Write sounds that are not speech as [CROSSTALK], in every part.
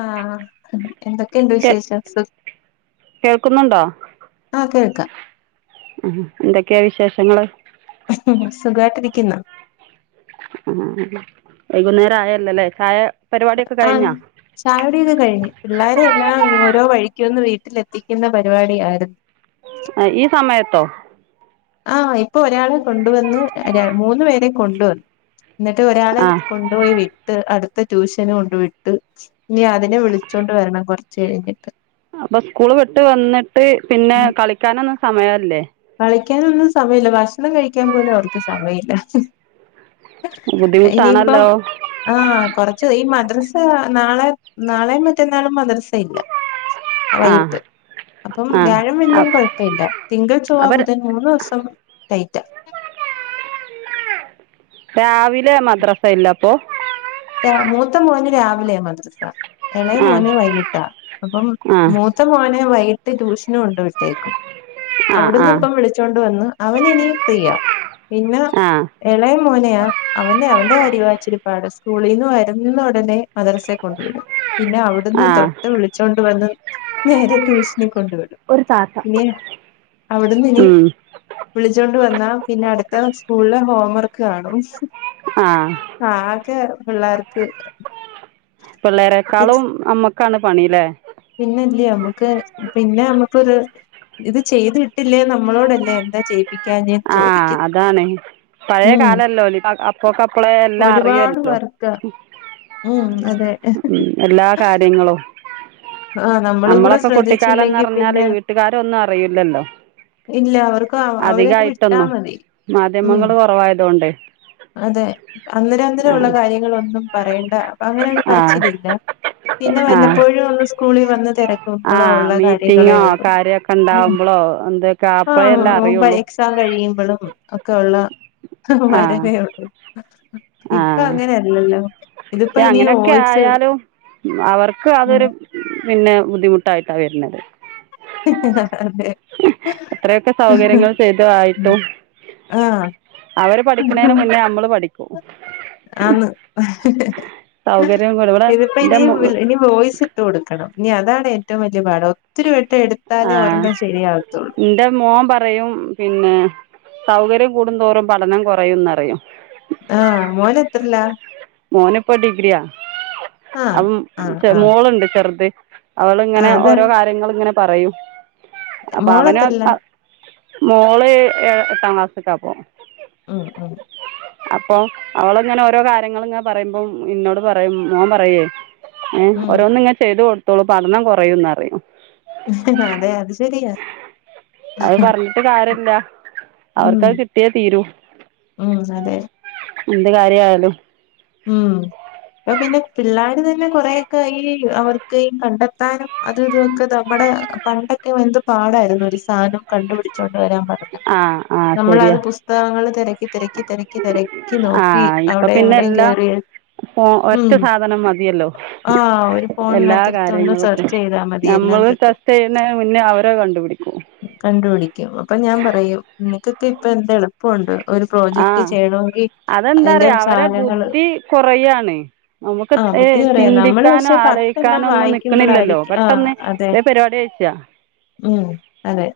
ആ എന്തൊക്കെയുണ്ട് കേ വിശേഷം സുഖ കേൾക്കുന്നുണ്ടോ ആ ആഹ് കേൾക്കാം എന്തൊ ക്കെയാ വിശേഷങ്ങള്? സുഖമായിട്ടിരിക്കുന്നു. ആഹ് വൈകുന്നേരം ആയല്ലോല്ലേ ചായ പരിപാടിയൊക്കെ ആഹ് കഴിഞ്ഞോ ചായ കൂടി ഒക്കെ കഴിഞ്ഞ് പിള്ളാരെ എല്ലാം ഇനി ഓരോ വഴിക്ക് ഒന്ന് വീട്ട് ട്ടിലെത്തിക്കുന്ന പരിപാടി ആരുന്നു ആ ഈ സമയത്തോ ആഹ് ഇപ്പൊ ഒരാളെ കൊണ്ടുവന്ന് ര മൂന്നു പേരെ കൊണ്ടുവന്ന് എന്നിട്ട് ഒരാളെ ആഹ് കൊണ്ടുപോയി വിട്ട് അടുത് ഇപ്പോ ട്യൂഷന് കൊണ്ട് വിട്ട് ഇനി അതിനെ വിളിച്ചോണ്ട് വരണം കൊറച് ശരി അപ്പൊ സ്കൂള് വിട്ട് വന്നിട്ട് പിന്നെ ഉം കളിക്കാനാന്ന സമയം അല്ലേ കളിക്കാനൊന്നും സമയമില്ല ഭക്ഷണം കഴിക്കാൻ പോലും അവർക്ക് സമയമില്ല ഇനിയിപ്പം ബുദ്ധിമുട്ടാണല്ലോ ആഹ് കൊറച്ച് ഈ മദ്രസ നാളെ നാളേം മറ്റന്നാളും മദ്രസ ഇല്ല ആ ആഹ് വൈകിട്ട് അപ്പം വ്യാഴം വെള്ളീം ആഹ് കൊഴപ്പമില്ല തിങ്കൾ ചൊ ങ്കൾ, ചൊവ്വ, അപ്പൊ ബുധൻ മുന്ന് ദിവസം ടൈറ്റാ രാവിലെ മദ്രസ ഇല്ല അപ്പൊ മൂത്ത മോന് രാവിലെയ മദ്രസ ഇളയ ആഹ് മോനെ വൈകിട്ടാ അപ്പം ആഹ് മൂത്ത മോനെ വൈ കിട്ട് ട്യൂഷന് കൊണ്ടു വിട്ടേക്കും അവിടുന്ന് ആഹ് ഇപ്പം വിളിച്ചോണ്ട് വന്ന് അവന് ഇനി ഫ്രീയാ പിന്നെ ആഹ് ആഹ് ഇളയ മോനെയാ അവനെ അവന്റെ കാര്യമാ ഇച്ചിരി പാട് സ്കൂളിൽ നിന്ന് വരുന്ന ഉടനെ മദരസെ കൊണ്ടു വിടും പിന്നെ അവിടുന്ന് ആഹ് തൊട്ട് വിളിച്ചോണ്ട് വന്ന് നേരെ ട്യൂഷനിൽ കൊണ്ടുവിടും ഒരു താത്ത ഇനി അവിടുന്ന് ഇനി ഉം വിളിച്ചോണ്ട് വന്നാ പിന്നെ അടുത്തത് സ്കൂളിലെ ഹോം വർക്ക് കാണും ആഹ് ആഹ് ക്ക് പിള്ളാർക്ക് പിള്ളാരേക്കാളും അമ്മ ക്കാണ് പണി ല്ലേ പിന്നല്ലേ നമുക്ക് പിന്നെ നമുക്കൊരു ഇത് ചെയ്ത്ട്ടില്ലേ നമ്മളോടല്ലേ എന്താ ചെയ്യിപ്പിക്കാഞ്ഞേ ആഹ് അതാണ് പഴയ കാലം അല്ലോല് ഇപ്പൊ അപ്പൊക്കപ്പളേ എല്ലാം ഒരുപാട് അറിയുവല്ലോ പേർക്ക് ഉം അതെ ഉം എല്ലാ കാര്യങ്ങളും ആ നമ്മളും കൂടെ നമ്മളൊക്കെ കുട്ടിക്കാലം എന്നു ശ്രദ്ധിച്ചില്ലെങ്കി പറഞ്ഞാല് പിന്നെ വീട്ടുകാർ ഒന്നും അറിയില്ലല്ലോ ഇല്ല അവർ അവരെ അങ്ങ് വിട്ടാ അധികായിട്ടൊന്നും മതി ഉം മാധ്യമങ്ങള് കുറവായതുകൊണ്ട് അതെ അന്നരം അന്നരം ഉള്ള ആഹ് കാര്യങ്ങളൊന്നും പറയേണ്ട അങ്ങനെ ഒരു ആഹ് പറച്ചിലില്ല പിന്നെ ആഹ് വല്ലപ്പോഴും ഒന്ന് സു കുളി വന്നത് ആഹ് മീറ്റിങ്ങോ കാര്യം ഒക്കെ ഉം ഇണ്ടാവുമ്പോളോ എന്തൊക്കെ അപ്പഴേല്ലേ ആ അറിയുള്ളൂ എക്സാം [UNINTELLIGIBLE] ഒക്കെ ഉള്ള ആഹ് [UNINTELLIGIBLE] ഇപ്പോ ആഹ് അങ്ങനെ അല്ലല്ലോ ഇതിപ്പോ പക്ഷെ ഇനി അങ്ങനെയൊക്കെ [UNINTELLIGIBLE] ആയാലും അവർക്ക് ഉം അതൊരു പിന്നെ ബുദ്ധിമുട്ടായിട്ടാ വരുന്നത് അതെ അത്രയൊക്കെ സൗകര്യങ്ങൾ ചെയ്തു ആയിട്ടും ആഹ് അവർ പഠിക്കണതിന് മുന്നേ നമ്മൾ പഠിക്കും ആന്ന് സൗകര്യം ഇവിടെ ഇതിപ്പോ എൻ്റെ ഇനി ഇനി വോയ്സ് ഇട്ട് കൊടുക്കണം ഇനി അതാണ് ഏറ്റവും വലിയ പാഠം ഒത്തിരി വെ ആഹ് എന്റെ മോൻ പറയും പിന്നെ സൗകര്യം കൂടും തോറും പഠനം കുറയും എന്ന് പറയും ആഹ് മോൻ എത്രയിലാ മോനിപ്പോ ഡിഗ്രിയാ ആഹ് അപ്പം ആഹ് ആഹ് മോളുണ്ട് ചെറുത് അവൾ ഇങ്ങനെ ആഹ് അതാ ഓരോ കാര്യങ്ങളിങ്ങനെ പറയൂ മോള് എത്രയിലാ മോള് എട്ടാം ക്ലാസ്സിക്കാപ്പം ഉം ഉം അപ്പൊ അവളിങ്ങനെ ഓരോ കാര്യങ്ങൾ ഇങ്ങ പറയുമ്പം ഇന്നോട് പറയും മോൻ പറയുവേ ഉം ഓരോന്ന് ഇങ്ങനെ ചെയ്ത് കൊ ഇതൊള്ളൂ പഠനം കുറയുന്നറിയാം അതെ അത് ശെരിയാ അത് പറഞ്ഞിട്ട് കാര്യമില്ല ഉം അവർക്കത് കിട്ടിയേ തീരൂ ഉം അതെ എന്ത് കാര്യം ആയാലും ഉം ഇപ്പോ പിന്നെ പിള്ളാര് തന്നെ കൊറെയൊക്കെ ഈ അവർക്ക് കണ്ടെത്താനും അതും ഇതുമൊക്കെ നമ്മുടെ പണ്ടൊക്കെ എന്ത് പാടായിരുന്നു ഒരു സാധനം കണ്ടുപിടിച്ചോണ്ട് കൊണ്ട് വരാൻ പറഞ്ഞാ ആ ആ നമ്മള് ശരിയാ അത് പുസ്തകങ്ങൾ തെരക്കി തെരക്കി തെരക്കി തെരക്കി നോക്കി അവിടെ എവിടെയും എല്ലാ കേറി ഒറ്റ ഉം സാധനം മതിയല്ലോ ആഹ് ഒരു എല്ലാ ഫോണിനകത്തെടുത്ത് ഒന്ന് കാര്യങ്ങൾക്കും സെർച്ച് ചെയ്താ മതി എല്ലാം നമ്മള് കിട്ടും. ടെസ്റ്റ് ചെയ്യുന്നേന് മുന്നേ അവരത് കണ്ടുപിടിക്കും കണ്ടുപിടിക്കും അപ്പൊ ഞാൻ പറയും നിനക്കൊക്കെ ഇപ്പ എന്ത് എളുപ്പമുണ്ട് ഒരു പ്രോജക്ട് ആഹ് ചെയ്യണമെങ്കി അതിന്റെ അതെന്താറിയോ അവരെ സാധനങ്ങള് ബുദ്ധി കുറയാണേ നമുക്ക് ആഹ് ബുദ്ധി പറയാ നമ്മള് ചിന്തിക്കാനോ പക്ഷെ പത്തെണ്ണം ആലോചിക്കാനോ ഒന്നും നിക്കണില്ലല്ലോ വായിക്കുമ്പളായിരിക്കും ആഹ് പെട്ടെന്ന് അതെ വേഗം പരിപാടി കഴിക്ക ഉം അതെ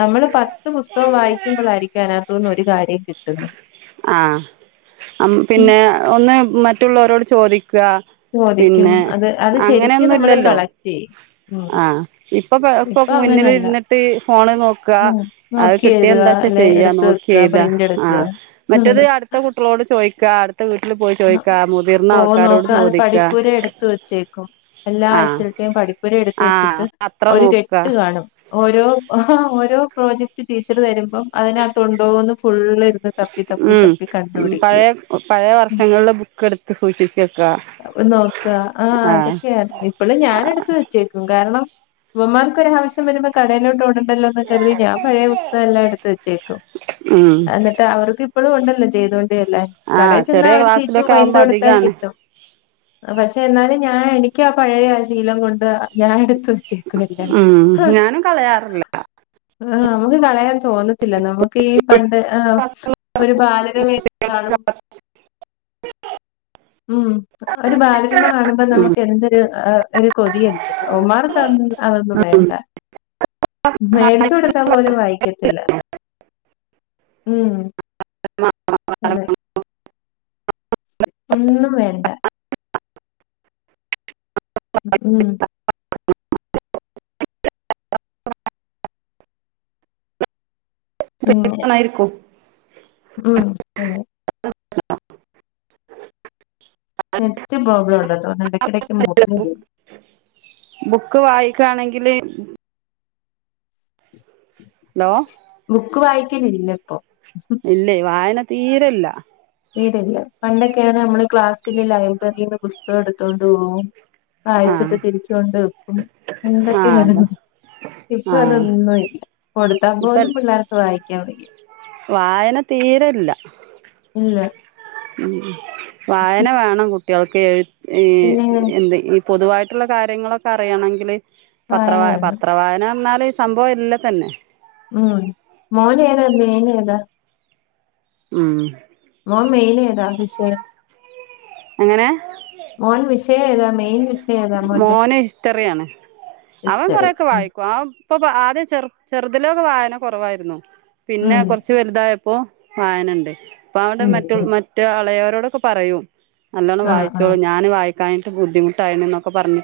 നമ്മള് പത്ത് പുസ്തകം വായിക്കുമ്പോളായിരിക്കും അതിനക ത്തൂന്ന് ഒരു കാര്യം കിട്ടുന്നത് ആ പിന്നെ ഒന്ന് മ മറ്റുള്ളവരോട് ചോദി ചോദിക്കും അത് അത് ശെരിക്കും അങ്ങനെയൊന്നും നമ്മള് ഇല്ലല്ലോ കളക്റ്റ് ചെയ്യും ഉം ഇപ്പോ പ്പൊ ഇപ്പൊ മുന്നിൽ അങ്ങനെയല്ല ഇരുന്നിട്ട് ഫോണ് നോക്കുക ഉം അത് നോക്കി കിട്ടിയ എഴുതുക എന്താച്ചാ അല്ലെ ചെയ്യാ എടുത്ത് നോക്കി വെക്കുക എഴുതാ പ്രിന്റ് എടുക്കുക ആഹ് മറ്റേത് അടുത്ത കുട്ടികളോട് ചോദിക്കാ അടുത്ത വീട്ടിൽ പോയി ചോദിക്കാ മുതിർന്ന പോ ആൾക്കാരോട് നോക്ക അത് ചോദിക്കാ പഠിപ്പുര എടുത്ത് വെച്ചേക്കും. എല്ലാ ആ ആഴ്ചയിലത്തെയും പഠിപ്പുര എടുത്ത് ആ വെച്ചിട്ട് അത്ര ഒരു കെട്ട് കാണും ഓരോ ഓരോ പ്രോജക്ട് ടീച്ചർ തരുമ്പോം അതിനാത്തുണ്ടോന്ന് ഫു ള്ള് ഇരുന്ന് തപ്പി തപ്പി തപ്പി കണ്ടുപിടിക്കും പഴയ പഴയ വർഷങ്ങളിലെ ബുക്ക് എടുത്ത് സൂക്ഷിച്ച് വെക്കുക അത് നോക്കാ ആ ഇതൊക്കെയായിരുന്നു ഇപ്പളും ഞാനെടുത്ത് വെച്ചേക്കും കാരണം ഇവന്മാർക്ക് ഒരാവശ്യം വരുമ്പോൾ കടയിലോട്ട് ഓട ണ്ടല്ലോന്ന് കരുതി ഞാൻ പഴയ പുസ്തകം എല്ലാം എടുത്ത് വച്ചേക്കും എന്നിട്ട് അവർക്ക് ഇപ്പോളും ഉണ്ടല്ലോ ചെയ് അല്ലേ ആ കടയിൽ ചെന്നാ ചെറിയ ഒരു ഷീറ്റ് ക്ലാസ്സിലൊക്കെ പൈസ ആവുമ്പോൾ കൊടുത്താ അധികമാണ് കിട്ടും. പക്ഷേ എന്നാലും ഞാൻ എനിക്ക് ആ പഴയ ആ ശീലം കൊണ്ട് ഞാൻ എടുത്തു വെച്ചേ മ് ഞാനും കളയാറില്ല ആ നമുക്ക് കളയാൻ തോന്നത്തില്ല നമുക്ക് ഈ പണ്ട് ഏ ഒരു ബാലരമ ഒക്കെ കാണു ഉം ഒരു ബാലരമ കാണുമ്പോ ഉം നമുക്ക് എന്തൊരു ആ ഒരു കൊതിയല്ലേ ഇവന്മാർക്ക് അതൊന്നും അതൊന്നും ഉം വേണ്ട മേടിച്ചു കൊടുത്താൽ പോലും വായിക്കത്തില്ല മ് അതെ ഒന്നും വേണ്ട മ് പിന്നെ പെണ്ണുങ്ങളായിരിക്കും ഉം അതെ നെറ്റ് പ്രോബ്ലോംണ്ട് തോന്നുണ്ട് ഇടക്ക് മുറിഞ്ഞ് പോകുന്നു ബുക്ക് വായിക്കാണെങ്കില് ഹലോ ബുക്ക് വായി റ്റില്ല ഇപ്പൊ ഇല്ലേ വായന തീരല്ല തീരെയില്ലാ പണ്ടൊക്കെയാന്ന് നമ്മള് ക്ലാസ്സില് ലൈബ്രറീന്ന് പുസ്കം എടുത്തോണ്ട് പോവും ആ വായിച്ചിട്ട് തിരിച്ച്കൊണ്ട് വെക്കും. ആ എന്തൊക്കെ അതെ കഥകൾ ഇപ്പൊ ആ അതൊന്നുല്ല കൊടുത്താ ഇപ്പം പോലും പിള്ളേർക്ക് വായിക്കാൻ വയ്യാ വായന തീരെല്ല ഇല്ല ഉം ഉം വായന വാണം കു [UNINTELLIGIBLE] ഏ പിന്നെ എന്തെങ്കി പൊതുവായിട്ടുള്ള കാര്യങ്ങളൊക്കെ അറിയണെങ്കില് വായന പത്രവാ വേണം പത്ര വായന അറിഞ്ഞാല് സംഭവം ഇല്ല തന്നെ ഉം മോന് ഏതാ മീനേ ഏതാ ഉം മോ മെയ്ന് ഏതാ വിഷ എങ്ങനെ മോൻ വിഷ ഏതാ മെയിൻ വിഷ മോന് ഹിസ്റ്ററിയാണ് അവൻ ഹിസ്റ്ററി കൊറെക്കെ ഉം വായിക്കും അവ ഇപ്പൊ ആദ്യ ചെറു ചെറുതിലൊക്കെ വായന കോറവായിരുന്നു പിന്നെ ഉം കോറച്ച് വലുതായ പ്പൊ വായന്ണ്ട് [UNINTELLIGIBLE] ഉം ക്കെ പറയും നല്ലോണ്ണം ആഹ് വായിച്ചോളൂ ആഹ് ഞാന് വായി കായ്ട്ട് ബുദ്ധിമുട്ടായിനോ പ്പ പറഞ്ഞു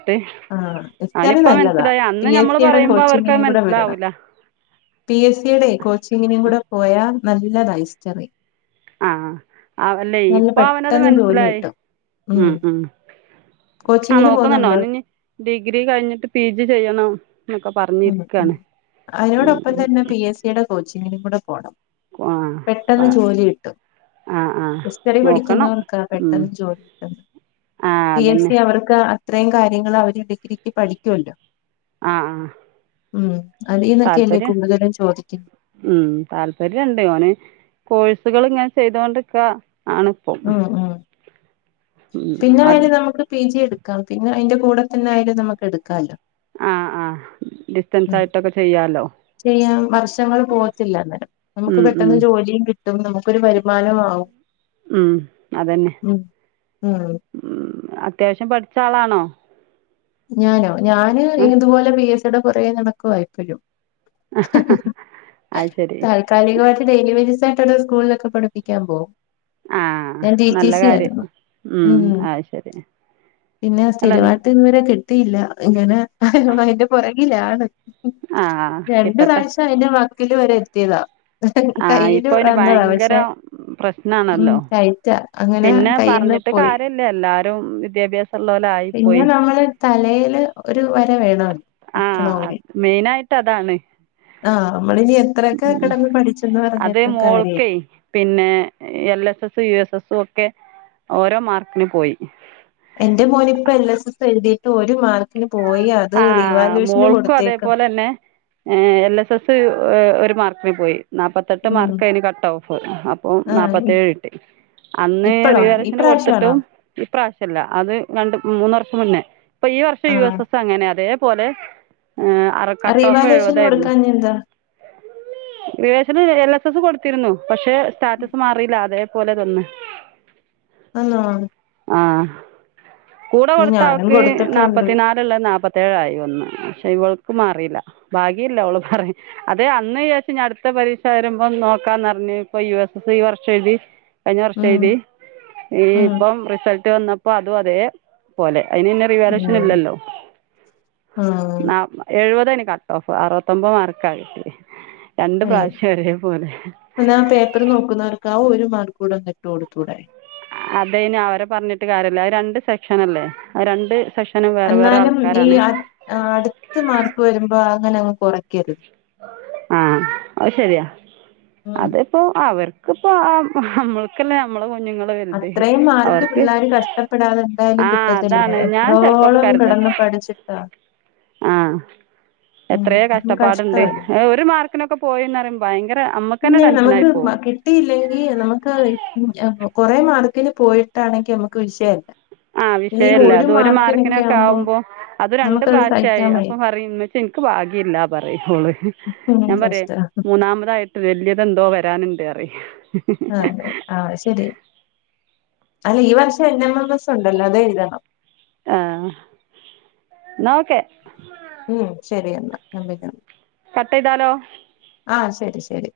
ആ ഹിസ്റ്ററി നല്ലതാ അന്ന് പി ഞമ്മള് എസിയുടെ പറയുമ്പോ അവർക്കത് കോച്ചിങ്ങിനും കൂടെ വിടണം മനസ്സിലാവൂല പി എസിയുടെ കോച്ചിങ്ങിനും കൂടെ പോയാ നല്ല റൈസ് ചെറി ആ അവല്ലെ ഇപ്പൊ അവനത് പെട്ടെന്ന് ജോലി മനസ്സിലായി കിട്ടും ഉം ഉം ആ കോച്ചിങ്ങിന് നോക്കുന്ന്ണ്ട് പോകുന്നുണ്ടോ ഓന്ഞ് ഡിഗ്രി കഴിഞ്ഞിട്ട് പി ജി ചെയ്യണം എന്നൊക്കെ ഉം ഉം പറഞ്ഞിരിക്കാണ് അയ്നോടൊപ്പം ഉം തന്നെ പി എസിയുടെ കോച്ചി ങ്ങനിം കൂടെ പോണം ആ പെട്ടെന്ന് ജോലി കിട്ടും ആ ആ ഹിസ്റ്ററി നോക്കണം പഠിക്കുന്നവർക്കാ പെട്ടെന്ന് ജോലി കിട്ടും ആ പി അതുതന്നെ എസി അവർക്ക് ഇത്രയും കാര്യങ്ങള് അവര് ഡിഗ്രിക്ക് പഠിക്കോല്ലോ ആ ആ ഉം അതിന്നൊക്കെയല്ലേ താൽപര്യം കൂടുതലും ചോദിക്കുന്നത് ഉം താല്പര്യണ്ട് ഓന് കോഴ സുകള്ങ്ങനെ ചെയ്തോണ്ട്ക്കാ ആണ്പ്പം ഉം ഉം പിന്നെ വേണേ നമുക്ക് പി പി ജി എടുക്കാം പിന്നെ അയ്ന്റെ കൂടെ തന്നെ ആയാലും നമ്മക്ക് എടുക്കാല്ലോ ആ ആ ഡിസ്റ്റൻസ് മ് ആയിട്ടൊക്കെ ചെയ്യാമല്ലോ ചെയ്യാം വർഷങ്ങള് പോകത്തില്ല അന്നേരം നമക്ക് പെട്ടെന്ന് ജോലിയും കിട്ട ട്ടും നമുക്കൊരു വരുമാനവും ആവും ഉം അതന്നെ ഉം ഉം ഉം അത്യാവശ്യം പഠി ച്ചാളാണോ? ഞാനോ? ഞാന് ഇതുപോലെ പി എസ് സി ടെ പുറകെ നടക്കുവാ ഇപ്പഴും. അത് ശരി താൽക്കാലിക വായാട്ട് ഡെയിലി വേജസ് ആയി ട്ടടെ സ്കൂളിലൊക്കെ പഠിപ്പിക്കാൻ പോവും ആ നല്ല കാര്യം ഉം ആ ശരി അല്ലല്ല. ത്തീല്ല ഇങ്ങനെ അതിന്റെ പുറകെ കിലാണ് ഉം ആ രണ്ടു കിട്ടട്ടെ പ്രാവശ്യം അതിന്റെ വക് ക്കിൽ വരെ എത്തിയതാ ആ കയ്യില് ഇപ്പോൾ അതിന് വന്നതാ ഭയങ്കര പക്ഷെ ഉം പ്രശ്നമാണല്ലോ ടൈറ്റാ. അങ്ങനെ കയീന്ന് പോയി. ആരും വിദ്യാഭ്യാസ പിന്നെ നമ്മള് തലയില് ഒരു വര വേണല്ലോ എത്തണോങ്കി ട്ടതാണ് ആ ഉം അത് പറഞ്ഞിട്ടും മോൾക്കെ കാര്യമില്ല. പിന്നെ L S S U S എസും ഒ ക്കെ ഓരോ മാർക്ക്ന്പോയി. എന്റെ മോന് ഇപ്പ എൽ എസ് എസ് എഴുതിട്ട് ഒരു മാർക്കിനു ആ മോൾക്കും അതേപോലെ തന്നെ ഏ എൽ എസ് എസ് ഒര് മാർക്കിന് പോയി. നാപ്പത്തെട്ട് ഉം മാർക്ക് എനി കട്ട് ഓഫ് അപ്പൊ ആഹ് ഇ നാപ്പത്തേഴ് കിട്ടി അന്ന് ഇപ്പഴോ റിവാലുവേഷന് ഇപ്രാവശ്യാണോ? കൊടുത്തിട്ടും ഇപ്രാവശ്യമല്ല അത് രണ്ട് മൂന്ന് വർഷം മുന്നെ ഇപ്പ ഈ വർഷം യു ആഹ് എസ് എസ് ക്കങ്ങനെ അതേപോലെ അ അറ് ആ ആ കട്ട് ഓഫ് റീവാലുവേഷന് എഴുപതായിരുന്നു കൊടുക്കാഞ്ഞെന്താ? റിവേഷന് എല്ലാ എസ് എസ് കൊടുത്തിരുന്നു പക്ഷെ സ്റ്റാറ്റസ് മാറിയില്ല അതെ പോലെ തന്നെ ആന്നേ ആ കൂടെ കൊടുത്ത ആൾക്ക് കൊടുത്തിട്ടുണ്ട്. നാപ്പത്തി നാല് നാപ്പത്തേഴായി ഒന്ന് പക്ഷെ ഇവൾക്ക് മാറിയില്ല ഭാഗ്യല്ലഅവള് പ റിംഅതെ അന്ന് വിജാര്ച്ചുഅടുത്ത പരീക്ഷ വരുമ്പോം നോക്കാന്ന്റിഞ്ഞു ഇപ്പൊ യു എസ് എസ്ഈ വർഷം എഴുതി കഴിഞ്ഞ വർഷം ഉം എഴുതി ഈ ഉം ഇപ്പം റിസൽ റ്റ്‌ വന്നപ്പോ അതും അതേ പോലെ അതിന്ന് പിന്നെ റിവാലുവേഷൻ ഇല്ലല്ലോ ആ എഴുപതേ നി കട്ട് ഓഫ് അറുപത്തൊൻമ്പത് മാർക്കാകിട്ടിയേ അയ്യോ എന്നാ ആ പേപ്പർ നോക്കുന്നവർക്കും ഒരു മാർക്ക് കൂടെന്നിട്ട് കൊടുത്തൂടെ അത് അയ്ന് അവരെ പറഞ്ഞിട്ട് കാര്യമല്ല രണ്ട് സെക്ഷന അല്ലേ ആ രണ്ട് സെക്ഷൻ എന്നാലും ഈ അ അടുത്ത്മാർക്ക് വരുമ്പോ അങ്ങനെ കുറയ്ക്കരുത് ആഅഹ് ശരിയാ ഉം അതിപ്പോ ആവർ ക്ക് പ്പോ നമ്മൾക്കല്ലേ നമ്മള് അത്രയും മാർക്ക് പിള്ളോര് കഷ്ടപ്പെടാതെ എന്തായാലും ആ കിട്ടത്തില്ല അതാണ് ഞാൻ ചിലപ്പോഴൊക്കെ എത്രോളം കരുതും കിടന്ന് പഠിച്ചിട്ടാ ആ ഉം എത്രയോ കഷ്ടപ്പാടുണ്ട് കഷ്ടമല്ലേ ഒരു മാർക്കിനൊക്കെ പോയിന്ന് പറയുമ്പോ ഭയങ്കര നമുക്ക് തന്നെ പിന്നെ ടെൻഷനായി നമുക്ക് പോവും കിട്ടിയില്ലെങ്കിൽ നമുക്ക് കൊറ മാർക്ക് മാർക്കിന് പോയിട്ടാണെങ്കി നമ്മക്ക് ആ വിഷയമല്ല അത് ഒരു മാർക്കിനൊക്കെ ആവുമ്പോ അത് രണ്ട് നമുക്കത് പ്രാവശ്യമായി സഹിക്കാൻ അപ്പൊ വയ്യ പറയും ഉമ്മച്ചിഎനിക്ക് ഭാഗ്യല്ല പറയുംഓള് ഉം ഞാൻ കഷ്ടാ പറയുമൂന്നാമതായിട്ട് വലിയ ഇതെന്തോ വരാനുണ്ട് അറി ആ അതെ ആ ശരി അല്ല ഈ വർഷം എൻ എം എം എസ് ഉണ്ടല്ലോ? അത്എഴുതണം ആ നോക്കെ ഉം ശരി എന്നെന്നാ ഞാൻ പിന്നെ വിളി കട്ട് ചെയ്താലോ? ആ ശരി ശരി